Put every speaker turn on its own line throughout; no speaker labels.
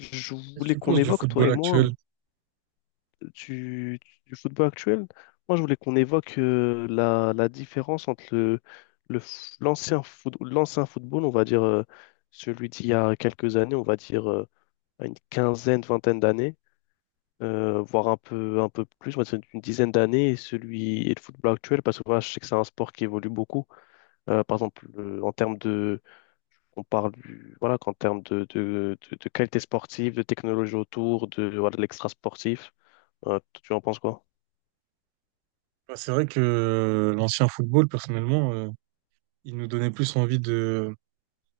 Je
Qu'est-ce que
voulais
tu
qu'on
penses du
évoque, toi
football
et moi,
actuel?
du, du football actuel. Moi, je voulais qu'on évoque la différence entre l'ancien football, on va dire celui d'il y a quelques années, on va dire une quinzaine, vingtaine d'années, voire un peu plus, on va dire une dizaine d'années, et celui et le football actuel, parce que voilà, je sais que c'est un sport qui évolue beaucoup. Par exemple, en termes de on parle du, voilà, qu'en termes de qualité sportive, de technologie autour, de, voilà, de l'extra sportif. Tu en penses quoi?
Bah, c'est vrai que l'ancien football, personnellement, il nous donnait plus envie de...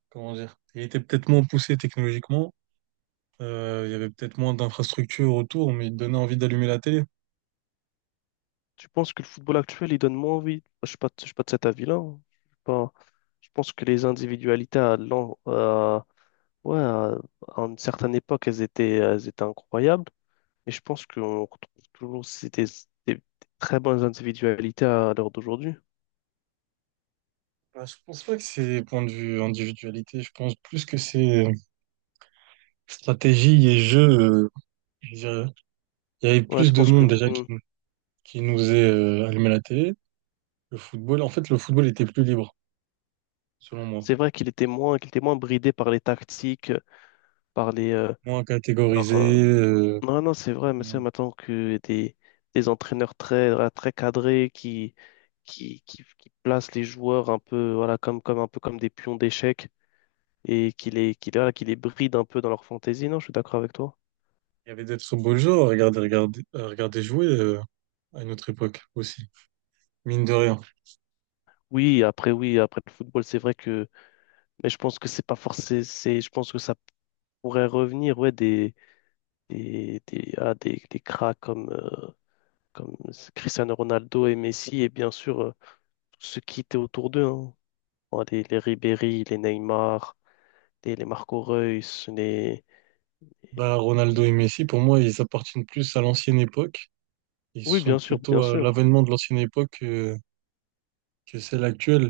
Comment dire? Il était peut-être moins poussé technologiquement, il y avait peut-être moins d'infrastructures autour, mais il donnait envie d'allumer la télé.
Tu penses que le football actuel, il donne moins envie? Je suis pas de cet avis-là, hein. Je suis pas- Je pense que les individualités ouais, à une certaine époque, elles étaient incroyables. Et je pense qu'on retrouve toujours des très bonnes individualités à l'heure d'aujourd'hui.
Bah, je pense pas que c'est point de vue individualité, je pense plus que c'est stratégie et jeu, je dirais. Il y avait
Ouais,
plus
tu
de
penses que
monde déjà qui, qui nous est allumé la télé. Le football, en fait, le football était plus libre, selon moi.
c'est vrai qu'il était moins bridé par les tactiques, par les, euh,
Moins
par, euh,
catégorisé.
non, non, c'est vrai, mais c'est maintenant que des entraîneurs très, voilà, très cadrés qui placent les joueurs un peu, voilà, un peu comme des pions d'échecs et voilà, qui les brident un peu dans leur fantaisie. Non, je suis d'accord avec toi.
Il y avait des très beaux joueurs à regarder, à regarder jouer à une autre époque aussi, mine de rien.
Oui, après le football, c'est vrai que, mais je pense que c'est pas forcément, c'est, je pense que ça pourrait revenir, ouais, des cracks comme, comme Cristiano Ronaldo et Messi et bien sûr, tous ceux qui étaient autour d'eux, hein. Bon, les Ribéry, les Neymar, les Marco Reus, les...
Bah, Ronaldo
les-
et Messi, pour moi, ils appartiennent plus à l'ancienne époque. Ils
Oui,
sont
bien sûr,
plutôt
bien
à
sûr,
l'avènement de l'ancienne époque que celle actuelle,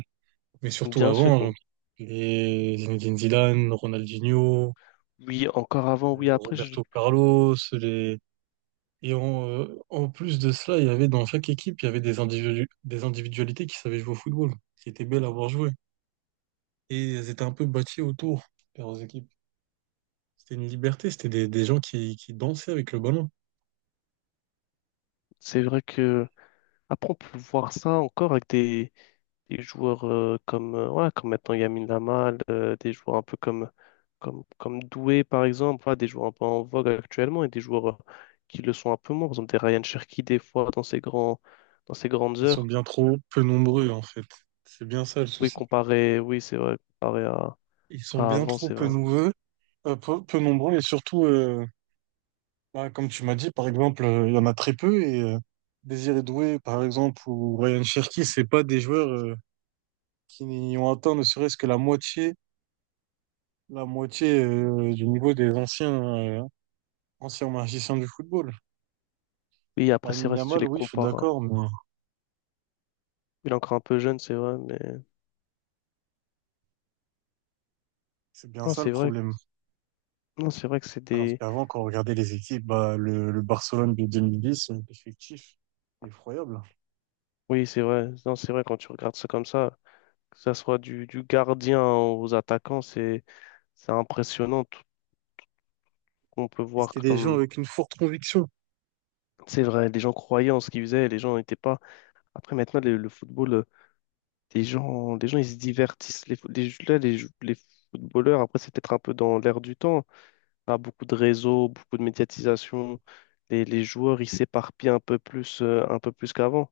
mais surtout
bien sûr.
avant, genre,
Bon.
les Zinedine Zidane, Ronaldinho,
Oui, encore avant, oui, après,
Roberto Carlos, les... Et en, en plus de cela, il y avait dans chaque équipe, il y avait des des individualités qui savaient jouer au football, qui étaient belles à voir jouer. Et elles étaient un peu bâties autour de leurs équipes. C'était une liberté, c'était des gens qui dansaient avec le ballon.
c'est vrai que... Après, on peut voir ça encore avec des joueurs comme, ouais, comme maintenant Yamin Lamal, des joueurs un peu comme Doué, par exemple, ouais, des joueurs un peu en vogue actuellement et des joueurs qui le sont un peu moins. Par exemple, des Ryan Cherki, des fois, dans ses grandes
Ils sont
heures.
bien trop peu nombreux, en fait. C'est bien ça le
Oui,
souci.
comparé, oui, c'est vrai, comparé à,
Ils sont
à
bien
avant,
trop
c'est
peu
vrai.
nombreux, peu nombreux, et surtout, bah, comme tu m'as dit, par exemple, il y en a très peu, et Désiré Doué, par exemple, ou Ryan Cherki, c'est pas des joueurs qui n'y ont atteint ne serait-ce que la moitié du niveau des anciens, euh, anciens magiciens du football.
Oui, après, c'est
Lamine
vrai, si tu
Yamal,
les
oui, je suis
compares, hein.
d'accord, mais
Il est encore un peu jeune, c'est vrai, mais
c'est bien
non,
ça le
c'est vrai,
problème.
non, c'est vrai que c'est
Alors
des.
qu'avant, quand on regardait les équipes, bah, le Barcelone de 2010, effectif, effroyable.
Oui, c'est vrai, non, c'est vrai quand tu regardes ça comme ça, que ça soit du gardien aux attaquants, c'est impressionnant tout ce qu'on peut
Et
voir
c'était des gens
comme.
avec une forte conviction.
C'est vrai, les gens croyaient en ce qu'ils faisaient, les gens n'étaient pas. Après, maintenant, le football, ils se divertissent. Les, fo- les, là, les footballeurs, après, c'est peut-être un peu dans l'air du temps. Pas beaucoup de réseaux, beaucoup de médiatisation. Les joueurs, ils s'éparpillent un peu plus qu'avant,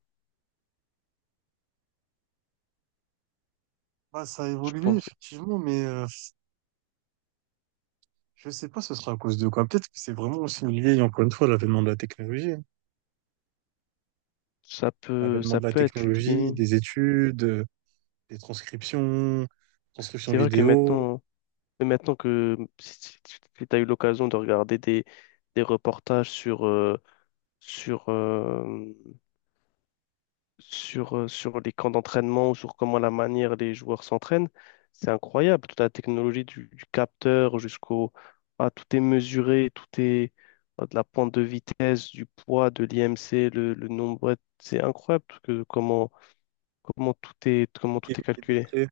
Bah, ça a
je
évolué,
pense.
effectivement, mais je sais pas ce sera à cause de quoi. Peut-être que c'est vraiment aussi lié, encore une fois, à l'avènement de la technologie, hein.
Ça peut,
L'avènement
ça
de la
peut être
technologie,
lié.
des études, des transcriptions, transcriptions
C'est vrai que
vidéo,
maintenant, mais maintenant que si tu as eu l'occasion de regarder des reportages sur, euh, sur les camps d'entraînement ou sur comment la manière les joueurs s'entraînent, c'est incroyable. Toute la technologie du capteur jusqu'au... Ah, tout est mesuré, de la pente de vitesse, du poids, de l'IMC, le nombre, ouais. C'est incroyable que,
tout
comment tout
est
est calculé.
millimétré.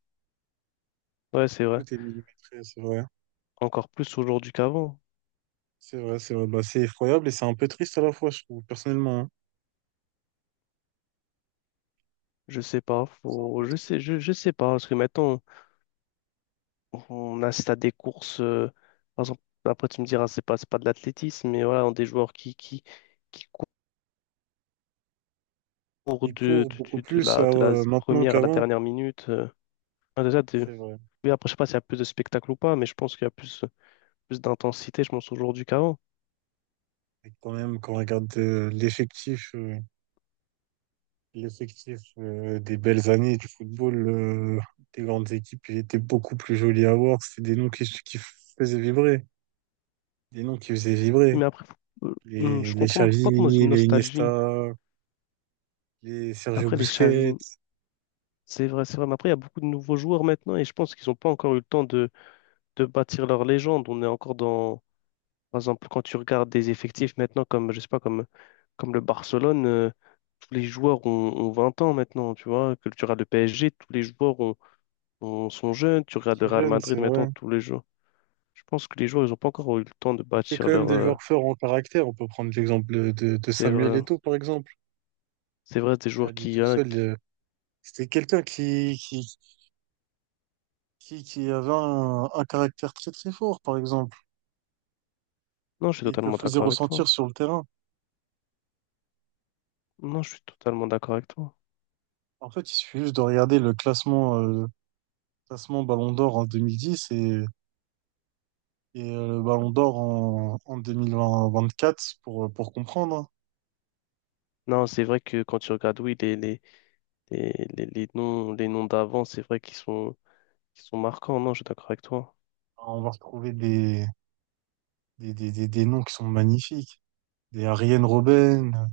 Ouais, c'est vrai,
Tout est millimétré, c'est vrai, hein.
encore plus aujourd'hui qu'avant.
C'est vrai, c'est vrai. Bah, c'est effroyable et c'est un peu triste à la fois, je trouve, personnellement, hein.
Je sais pas,
C'est un
faut,
peu triste.
je sais pas, parce que maintenant, on assiste à des courses, par exemple, après tu me diras, c'est pas de l'athlétisme, mais voilà, des joueurs qui courent
Ils courent beaucoup plus
de la
maintenant
première à la
qu'avant,
dernière minute, euh. Ah, déjà,
c'est vrai.
oui, après, je sais pas s'il y a plus de spectacle ou pas, mais je pense qu'il y a plus d'intensité, je pense, aujourd'hui qu'avant.
Et quand même, quand on regarde l'effectif des belles années du football, des grandes équipes, il était beaucoup plus joli à voir. C'était des noms qui faisaient vibrer, des noms qui faisaient vibrer.
Oui, mais après, je
Les
comprends, mais faut pas tomber dans
Xavi,
une
les
nostalgie.
Iniesta, les Sergio
Après, les Xavi,
Busquets,
c'est vrai, c'est vrai. Mais après, il y a beaucoup de nouveaux joueurs maintenant et je pense qu'ils n'ont pas encore eu le temps de bâtir leur légende. On est encore dans, par exemple, quand tu regardes des effectifs maintenant, comme, je sais pas, comme le Barcelone, tous les joueurs ont 20 ans maintenant, tu vois. Que tu regardes le PSG, tous les joueurs sont jeunes. Tu regardes le
très
Real
jeunes,
Madrid
c'est
maintenant,
vrai.
tous les joueurs. Je pense que les joueurs, ils n'ont pas encore eu le temps de
C'est
bâtir
quand même
leur,
des joueurs forts en caractère. On peut prendre l'exemple de
c'est
Samuel
vrai,
Eto'o, par exemple,
c'est vrai, des
qui à
joueurs
lui
qui,
tout
hein,
seul... c'était quelqu'un qui avait un caractère très très fort, par exemple,
non, je suis
et il te le
totalement
faisait
d'accord avec
ressentir
toi.
sur le terrain.
Non, je suis totalement d'accord avec toi.
En fait, il suffit juste de regarder le classement, classement Ballon d'Or en 2010 et, le Ballon d'Or en 2024 pour comprendre, hein.
Non, c'est vrai que quand tu regardes, oui, les noms, les noms d'avant, c'est vrai qu'ils sont marquants. Non, je suis d'accord avec toi.
On va retrouver des, des noms qui sont magnifiques. Des Arjen Robben,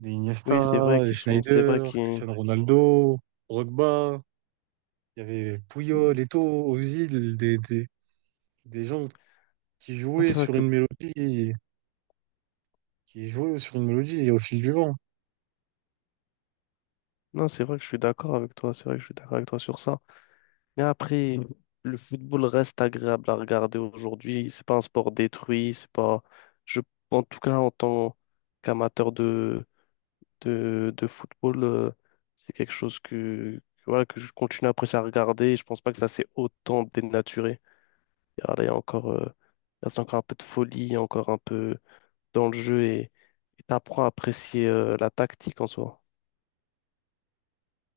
des
Oui, c'est vrai
Iniesta, des
qu'ils sont, c'est vrai
Schneider,
qu'ils,
Cristiano Ronaldo, Drogba. Il y avait
non,
Puyol, Eto'o, Ozil, des gens qui
c'est
jouaient
vrai
sur
que,
une mélodie qui est joué sur une mélodie et au fil du vent.
non, c'est vrai que je suis d'accord avec toi. C'est vrai que je suis d'accord avec toi sur ça. Mais après, le football reste agréable à regarder aujourd'hui. C'est pas un sport détruit. C'est pas, je, en tout cas, en tant qu'amateur de football, c'est quelque chose voilà, que je continue à apprécier à regarder. Et je pense pas que ça s'est autant dénaturé. Ah, là, il reste encore un peu de folie, encore un peu dans le jeu et t'apprends à apprécier la tactique en soi.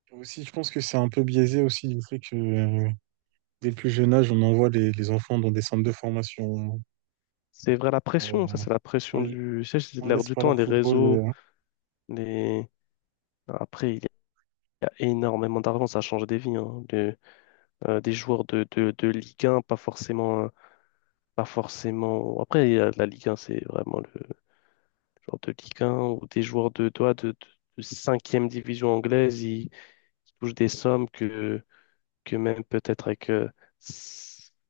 Aussi, je pense que c'est un peu biaisé aussi du fait que dès le plus jeune âge, on envoie les enfants dans des centres de formation.
C'est vrai, la pression, ça,
euh,
c'est la
on
pression du. Tu sais, c'est
ne
l'air
laisse
du
pas
temps,
leur
les
football.
réseaux, les. Après, il y a énormément d'argent, ça change des vies, hein. Des joueurs de Ligue 1, pas forcément, pas forcément. Après, il y a de la Ligue 1, c'est vraiment le genre de Ligue 1, ou des joueurs de cinquième division anglaise, ils touchent des sommes que même peut-être avec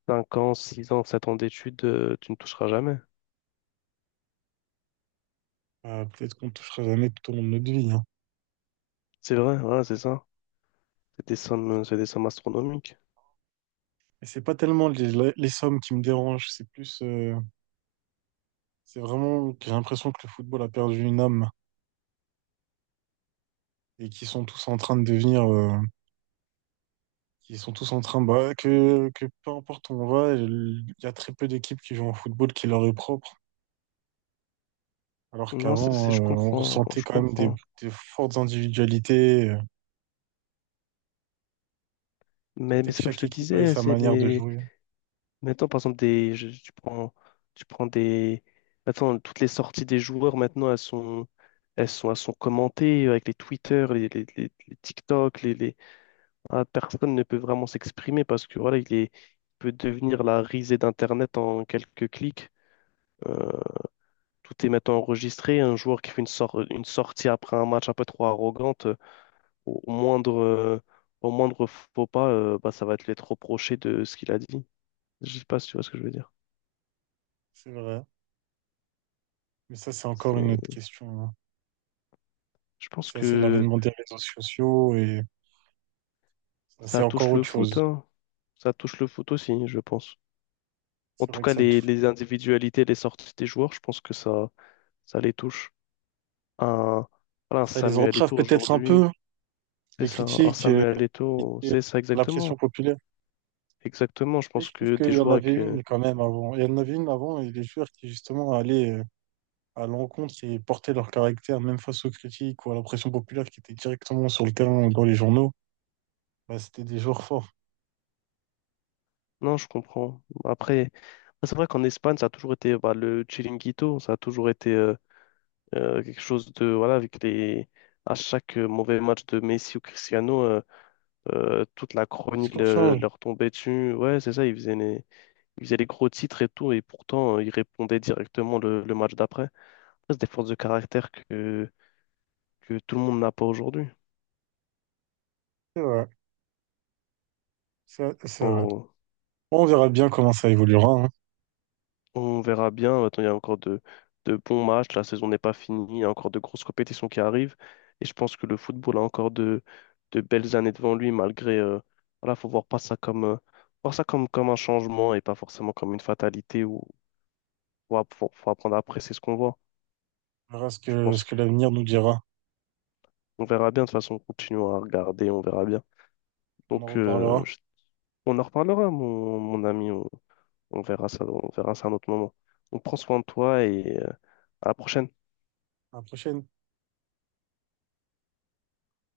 5 ans, 6 ans, 7 ans d'études, tu ne toucheras jamais.
Peut-être qu'on ne touchera jamais tout au long de notre vie, hein.
C'est vrai, voilà, c'est ça. C'est des sommes astronomiques.
Et c'est pas tellement les sommes qui me dérangent, c'est plus, c'est vraiment, que j'ai l'impression que le football a perdu une âme et qu'ils sont tous en train de devenir, qu'ils sont tous en train, bah, que peu importe où on va, il y a très peu d'équipes qui jouent en football qui leur est propre. Alors
Non,
qu'avant,
je
on
comprends,
ressentait
je
quand même
comprends.
des fortes individualités. On
Mais,
sentait
mais
que
c'est comme je
chaque
te
équipe avait
disais,
sa
c'est
manière de
les...
jouer.
Maintenant, par exemple, tu prends des... Maintenant, toutes les sorties des joueurs, maintenant, elles sont commentées avec les Twitter, les TikTok, ah, personne ne peut vraiment s'exprimer parce que voilà, il peut devenir la risée d'Internet en quelques clics. Euh, Tout est maintenant enregistré. Un joueur qui fait une sortie après un match un peu trop arrogante, au au moindre, euh, au moindre faux pas, bah, ça va te l'être reproché de ce qu'il a dit. Je sais pas si tu vois ce que je veux dire.
C'est vrai. Mais ça, c'est encore une autre
C'est-
question, hein.
Je pense
Ça, c'est
que
l'avènement des réseaux sociaux et ça, c'est
ça
encore
touche le
autre
foot,
chose.
hein. Ça touche le foot aussi, je pense. En
C'est
tout
vrai que
cas,
ça,
les individualités, les sorties des joueurs, je pense que ça les touche. Un, voilà, un
ça les
Samuel
entrave
Eto'o
peut-être un
aujourd'hui,
peu,
c'est
les
ça, un
critiques
Samuel Eto'o,
et
c'est ça
la pression
exactement.
populaire.
Exactement, je
Mais
pense
je trouve
que des
qu'il y en
joueurs
avait
que...
une quand même avant. Il y en avait une avant et les joueurs qui justement allaient à l'encontre et portaient leur caractère même face aux critiques ou à la pression populaire qui était directement sur le terrain ou dans les journaux. Bah, c'était des jours forts.
Non, je comprends. Après, c'est vrai qu'en Espagne, ça a toujours été bah, le Chiringuito, ça a toujours été quelque chose de... Voilà, avec les... À chaque mauvais match de Messi ou Cristiano, toute la
Les
chronique
discours changent.
leur tombait dessus. Ouais, c'est ça, ils faisaient les gros titres et tout, et pourtant, ils répondaient directement le match d'après. Ça, c'est des forces de caractère que tout le monde n'a pas aujourd'hui.
C'est vrai, ouais. C'est vrai.
Faut-
Bon, on verra bien comment ça évoluera, hein.
On verra bien. Attends, il y a encore de bons matchs. La saison n'est pas finie. Il y a encore de grosses compétitions qui arrivent. Et je pense que le football a encore de belles années devant lui, malgré, voilà, faut voir pas ça comme, voir ça comme un changement et pas forcément comme une fatalité où faut apprendre à apprécier ce qu'on voit.
On verra
Je pense
ce
que
que l'avenir nous dira.
on verra bien. De toute façon, on continue à regarder. On verra bien.
On en
Donc,
reparlera.
on en reparlera, mon ami. On verra ça, à un autre moment. Donc, prends soin de toi et à la prochaine.
À la prochaine.